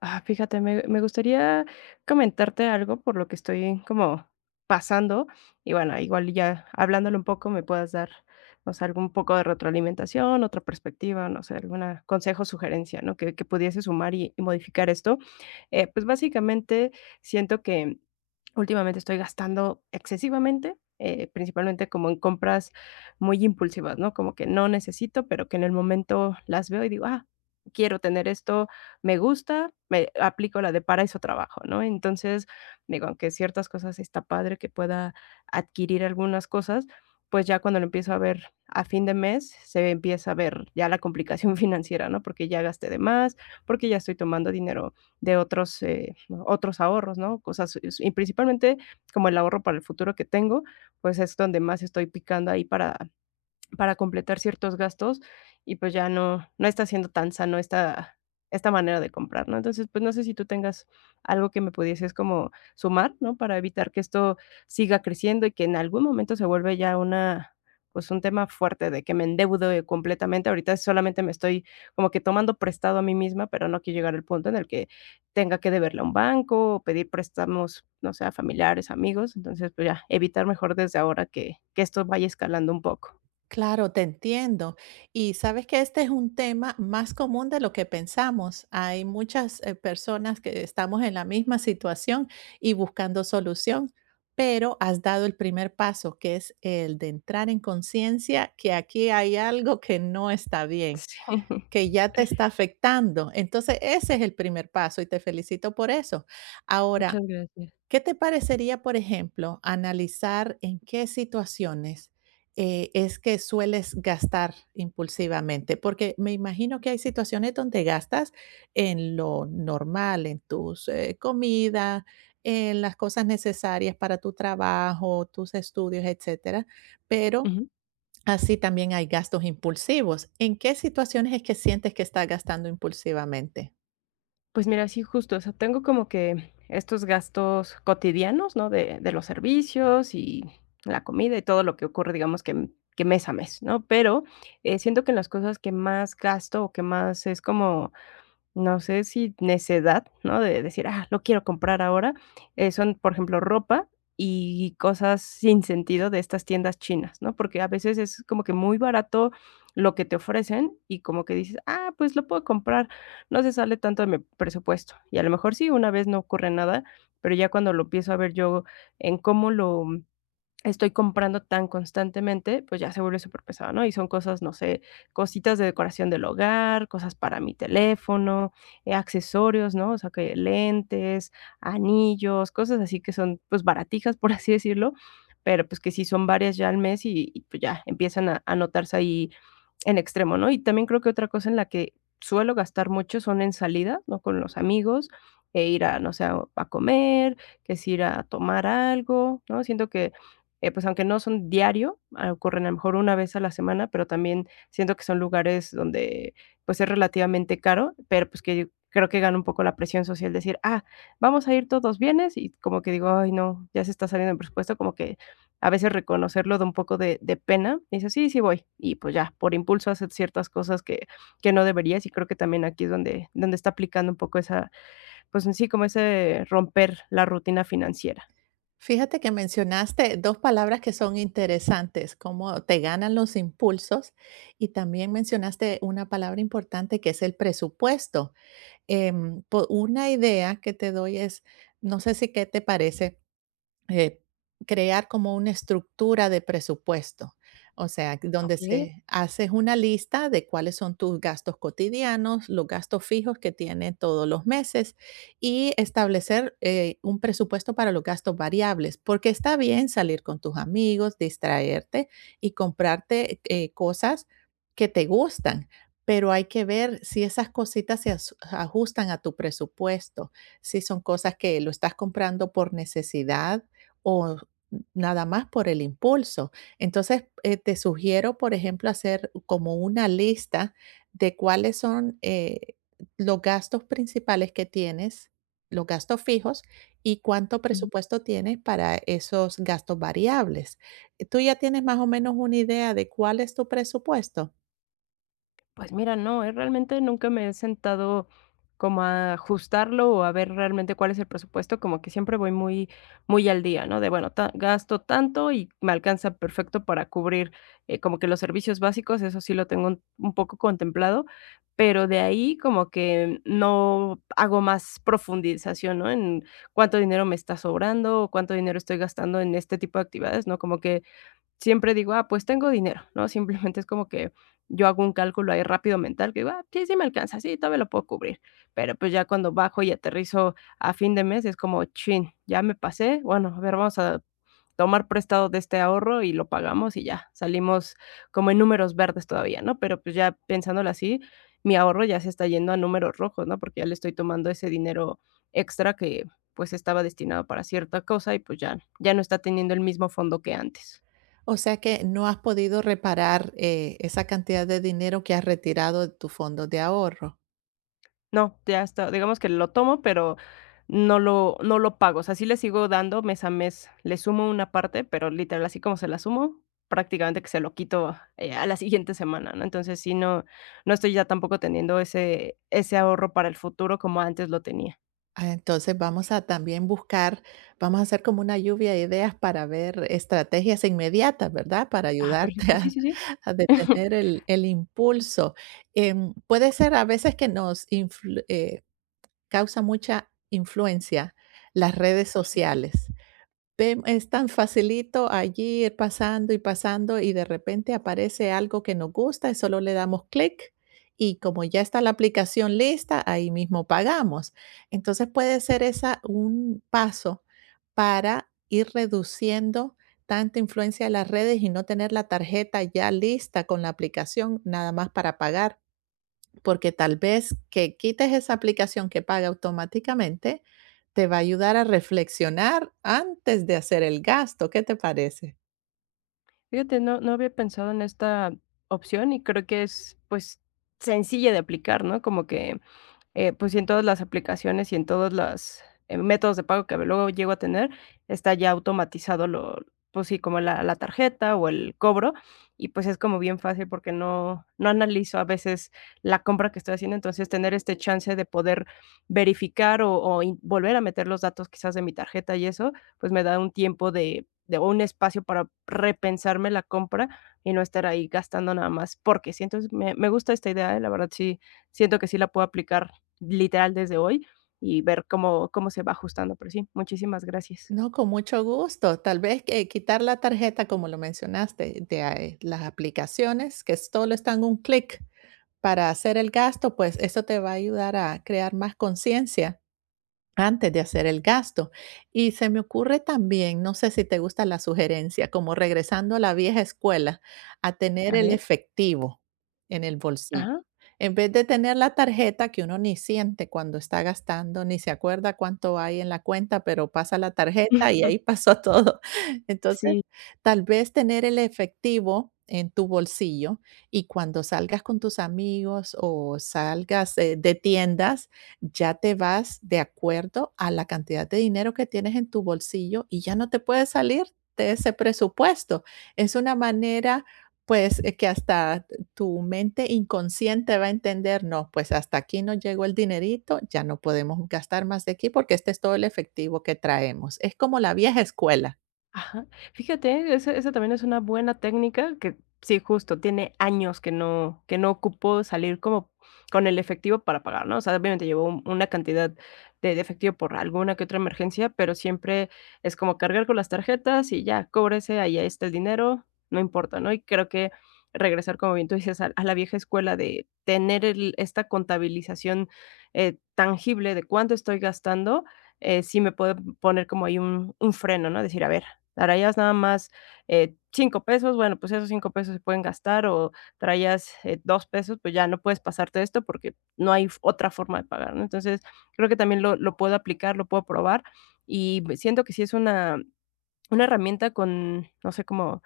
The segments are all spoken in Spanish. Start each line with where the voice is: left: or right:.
left: Ah, fíjate, me gustaría comentarte algo por lo que estoy como pasando, y bueno, igual ya hablándolo un poco me puedas dar, o sea, algún poco de retroalimentación, otra perspectiva, no sé, alguna consejo, sugerencia, ¿no? Que pudiese sumar y modificar esto. Pues, básicamente, siento que últimamente estoy gastando excesivamente, principalmente como en compras muy impulsivas, ¿no? Como que no necesito, pero que en el momento las veo y digo: "Ah, quiero tener esto". Me gusta, me aplico la de para eso trabajo, ¿no? Entonces, digo, aunque ciertas cosas está padre que pueda adquirir algunas cosas, pues ya cuando lo empiezo a ver a fin de mes, se empieza a ver ya la complicación financiera, ¿no? Porque ya gasté de más, porque ya estoy tomando dinero de otros, ¿no? Otros ahorros, ¿no? Cosas, y principalmente como el ahorro para el futuro que tengo, pues es donde más estoy picando ahí para completar ciertos gastos, y pues ya no está siendo tan sano esta manera de comprar, ¿no? Entonces, pues no sé si tú tengas algo que me pudieses como sumar, ¿no? Para evitar que esto siga creciendo y que en algún momento se vuelve ya una, pues un tema fuerte de que me endeudo, completamente. Ahorita solamente me estoy como que tomando prestado a mí misma, pero no quiero llegar al punto en el que tenga que deberle a un banco o pedir préstamos, no sé, a familiares, amigos. Entonces, pues ya evitar mejor desde ahora que esto vaya escalando un poco.
right: Claro, te entiendo. Y sabes que este es un tema más común de lo que pensamos. Hay muchas personas que estamos en la misma situación y buscando solución, pero has dado el primer paso, que es el de entrar en conciencia que aquí hay algo que no está bien,
left: Sí,
right: que ya te está afectando. Entonces, ese es el primer paso y te felicito por eso.
left: muchas
right: Ahora,
left: gracias.
right: ¿qué te parecería, por ejemplo, analizar en qué situaciones, es que sueles gastar impulsivamente? Porque me imagino que hay situaciones donde gastas en lo normal, en tus, comida, en las cosas necesarias para tu trabajo, tus estudios, etcétera, pero
left: Ujú.
right: así también hay gastos impulsivos. ¿En qué situaciones es que sientes que estás gastando impulsivamente?
left: Pues mira, sí, justo, o sea, tengo como que estos gastos cotidianos, ¿no? De los servicios y la comida y todo lo que ocurre, digamos que, que mes a mes, ¿no? Pero siento que en las cosas que más gasto o que más es como, no sé si necedad, ¿no? De decir: "Ah, lo quiero comprar ahora". Son, por ejemplo, ropa y cosas sin sentido de estas tiendas chinas, ¿no? Porque a veces es como que muy barato lo que te ofrecen y como que dices: "Ah, pues lo puedo comprar, no se sale tanto de mi presupuesto". Y a lo mejor sí, una vez no ocurre nada, pero ya cuando lo empiezo a ver yo en cómo lo estoy comprando tan constantemente, pues ya se vuelve súper pesado, ¿no? Y son cosas, no sé, cositas de decoración del hogar, cosas para mi teléfono, accesorios, ¿no? O sea, que lentes, anillos, cosas así que son, pues, baratijas, por así decirlo, pero pues que sí son varias ya al mes y, pues ya empiezan a notarse ahí en extremo, ¿no? Y también creo que otra cosa en la que suelo gastar mucho son en salidas, ¿no? Con los amigos, e ir a, no sé, a comer, que es ir a tomar algo, ¿no? Siento que pues, aunque no son diario, ah, ocurren a lo mejor una vez a la semana, pero también siento que son lugares donde, pues, es relativamente caro, pero, pues, que creo que gana un poco la presión social decir: "Ah, vamos a ir todos, ¿vienes?". Y como que digo: "Ay, no, ya se está saliendo el presupuesto", como que a veces reconocerlo da un poco de pena. Y dices: "Sí, sí voy". Y, pues, ya, por impulso haces ciertas cosas que no deberías, y creo que también aquí es donde está aplicando un poco esa, pues, en sí, como ese romper la rutina financiera.
right: Fíjate que mencionaste 2 palabras que son interesantes, cómo te ganan los impulsos, y también mencionaste una palabra importante que es el presupuesto. Po una idea que te doy es, no sé si qué te parece eh, crear como una estructura de presupuesto, o sea, donde
left: Okey.
right: se haces una lista de cuáles son tus gastos cotidianos, los gastos fijos que tiene todos los meses y establecer un presupuesto para los gastos variables, porque está bien salir con tus amigos, distraerte y comprarte cosas que te gustan. Pero hay que ver si esas cositas ajustan a tu presupuesto, si son cosas que lo estás comprando por necesidad o nada más por el impulso. Entonces, te sugiero, por ejemplo, hacer como una lista de cuáles son los gastos principales que tienes, los gastos fijos y cuánto presupuesto tienes para esos gastos variables. Tú ya tienes más o menos una idea de cuál es tu presupuesto.
left: Pues mira, no, realmente nunca me he sentado como a ajustarlo o a ver realmente cuál es el presupuesto, como que siempre voy muy muy al día, ¿no? De bueno, ta gasto tanto y me alcanza perfecto para cubrir, como que los servicios básicos, eso sí lo tengo un poco contemplado, pero de ahí como que no hago más profundización, ¿no? En cuánto dinero me está sobrando o cuánto dinero estoy gastando en este tipo de actividades, ¿no? Como que siempre digo: "Ah, pues tengo dinero", ¿no? Simplemente es como que yo hago un cálculo ahí rápido mental que digo: "Ah, sí, sí me alcanza, sí, todavía lo puedo cubrir". Pero, pues, ya cuando bajo y aterrizo a fin de mes, es como: "Chin, ya me pasé, bueno, a ver, vamos a tomar prestado de este ahorro y lo pagamos y ya". Salimos como en números verdes todavía, ¿no? Pero, pues, ya pensándolo así, mi ahorro ya se está yendo a números rojos, ¿no? Porque ya le estoy tomando ese dinero extra que, pues, estaba destinado para cierta cosa y, pues, ya no está teniendo el mismo fondo que antes.
right: O sea que no has podido reparar esa cantidad de dinero que has retirado de tu fondo de ahorro.
left: No, ya está. Digamos que lo tomo, pero no lo pago. O sea, sí le sigo dando mes a mes. Le sumo una parte, pero literal, así como se la sumo, prácticamente que se lo quito, a la siguiente semana, ¿no? Entonces, sí, no estoy ya tampoco teniendo ese ahorro para el futuro como antes lo tenía.
right: Ah, entonces vamos a también buscar, vamos a hacer como una lluvia de ideas para ver estrategias inmediatas, ¿verdad? Para
left: Ah,
right: ayudarte
left: perfecto, sí, sí, sí.
right: a detener el impulso. Puede ser a veces que causa mucha influencia las redes sociales. Vem es tan facilito allí ir pasando y pasando, y de repente aparece algo que nos gusta y solo le damos clic, y como ya está la aplicación lista, ahí mismo pagamos. Entonces, puede ser esa un paso para ir reduciendo tanta influencia de las redes y no tener la tarjeta ya lista con la aplicación, nada más para pagar porque tal vez que quites esa aplicación que paga automáticamente te va a ayudar a reflexionar antes de hacer el gasto. ¿Qué te parece?
left: Fíjate, no había pensado en esta opción y creo que es, pues, sencilla de aplicar, ¿no? Como que pues, y en todas las aplicaciones y en todos los métodos de pago que luego llego a tener, está ya automatizado lo, pues sí, como la tarjeta o el cobro, y pues es como bien fácil porque no analizo a veces la compra que estoy haciendo, entonces tener este chance de poder verificar o in volver a meter los datos quizás de mi tarjeta y eso, pues me da un tiempo de o un espacio para repensarme la compra y no estar ahí gastando nada más porque sí. Entonces me gusta esta idea, la verdad sí siento que sí la puedo aplicar literal desde hoy y ver cómo se va ajustando, pero sí, muchísimas gracias.
right: No, con mucho gusto. Tal vez que quitar la tarjeta, como lo mencionaste, de ahí las aplicaciones que solo están un clic para hacer el gasto, pues eso te va a ayudar a crear más conciencia antes de hacer el gasto. Y se me ocurre también, no sé si te gusta la sugerencia, como regresando a la vieja escuela, a tener
left: A
right: el
left: ver,
right: efectivo en el bolsillo.
left: ajá.
right: En vez de tener la tarjeta que uno ni siente cuando está gastando, ni se acuerda cuánto hay en la cuenta, pero pasa la tarjeta y ahí pasó todo. Entonces,
left: Sí.
right: tal vez tener el efectivo en tu bolsillo y cuando salgas con tus amigos o salgas de tiendas, ya te vas de acuerdo a la cantidad de dinero que tienes en tu bolsillo y ya no te puedes salir de ese presupuesto. Es una manera pues que hasta tu mente inconsciente va a entender, no, pues hasta aquí no llegó el dinerito, ya no podemos gastar más de aquí porque este es todo el efectivo que traemos. Es como la vieja escuela.
left: Ajá. Fíjate, esa también es una buena técnica que sí, justo, tiene años que no ocupó salir como con el efectivo para pagar, ¿no? O sea, obviamente llevó un una cantidad de efectivo por alguna que otra emergencia, pero siempre es como cargar con las tarjetas y ya, cóbrese, ahí está el dinero, no importa, ¿no? Y creo que regresar, como bien tú dices, a la vieja escuela de tener el esta contabilización, tangible de cuánto estoy gastando, sí me puede poner como ahí un freno, ¿no? Decir, a ver, traías nada más, 5 pesos, bueno, pues esos 5 pesos se pueden gastar, o traías, 2 pesos, pues ya no puedes pasarte esto porque no hay f otra forma de pagar, ¿no? Entonces, creo que también lo puedo aplicar, lo puedo probar, y siento que sí es una herramienta con, no sé, como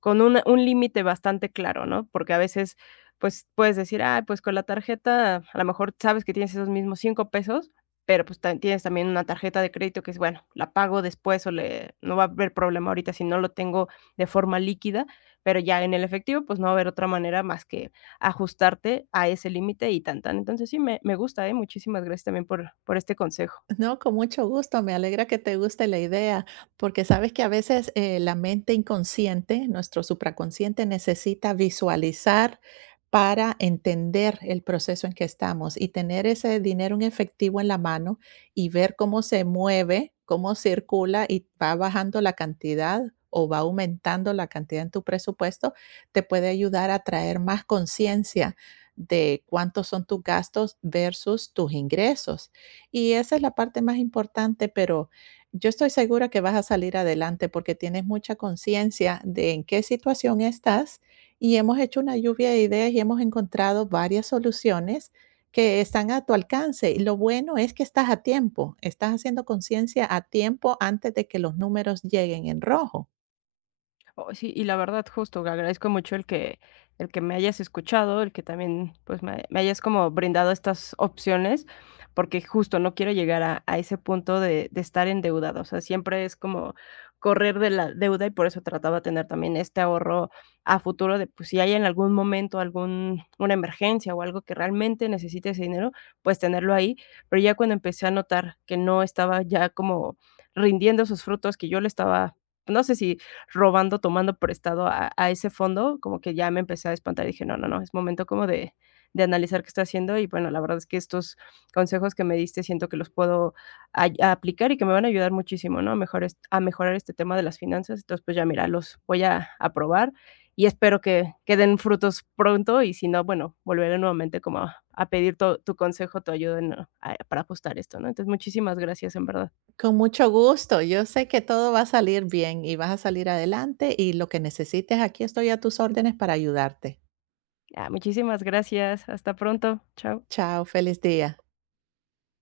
left: con un límite bastante claro, ¿no? Porque a veces, pues, puedes decir, ah, pues con la tarjeta, a lo mejor sabes que tienes esos mismos 5 pesos, pero pues tienes también una tarjeta de crédito que es, bueno, la pago después o le, no va a haber problema ahorita si no lo tengo de forma líquida, pero ya en el efectivo, pues no va a haber otra manera más que ajustarte a ese límite y tan tan. Entonces sí, me gusta, ¿eh? Muchísimas gracias también por este consejo.
right: No, con mucho gusto. Me alegra que te guste la idea, porque sabes que a veces la mente inconsciente, nuestro supraconsciente, necesita visualizar para entender el proceso en que estamos y tener ese dinero en efectivo en la mano y ver cómo se mueve, cómo circula y va bajando la cantidad o va aumentando la cantidad en tu presupuesto, te puede ayudar a traer más conciencia de cuántos son tus gastos versus tus ingresos y esa es la parte más importante, pero yo estoy segura que vas a salir adelante porque tienes mucha conciencia de en qué situación estás y hemos hecho una lluvia de ideas y hemos encontrado varias soluciones que están a tu alcance. Y lo bueno es que estás a tiempo, estás haciendo conciencia a tiempo antes de que los números lleguen en rojo.
left: Oh, sí, y la verdad, justo, agradezco mucho el que me hayas escuchado, el que también, pues, me hayas como brindado estas opciones, porque justo no quiero llegar a ese punto de estar endeudado, o sea, siempre es como correr de la deuda y por eso trataba de tener también este ahorro a futuro de, pues, si hay en algún momento algún, una emergencia o algo que realmente necesite ese dinero, pues, tenerlo ahí. Pero ya cuando empecé a notar que no estaba ya como rindiendo sus frutos, que yo le estaba, no sé si robando, tomando prestado a ese fondo, como que ya me empecé a espantar y dije, no, no, no, es momento como de analizar qué estoy haciendo, y bueno, la verdad es que estos consejos que me diste siento que los puedo a aplicar y que me van a ayudar muchísimo, ¿no? A mejorar este tema de las finanzas. Entonces, pues ya mira, los voy a probar y espero que den frutos pronto y si no, bueno, volveré nuevamente como a pedir tu consejo, tu ayuda en, ah, para ajustar esto, ¿no? Entonces, muchísimas gracias, en verdad.
right: Con mucho gusto, yo sé que todo va a salir bien y vas a salir adelante y lo que necesites, aquí estoy a tus órdenes para ayudarte.
left: Ah, muchísimas gracias. Hasta pronto. Chao.
right: Chao, feliz día.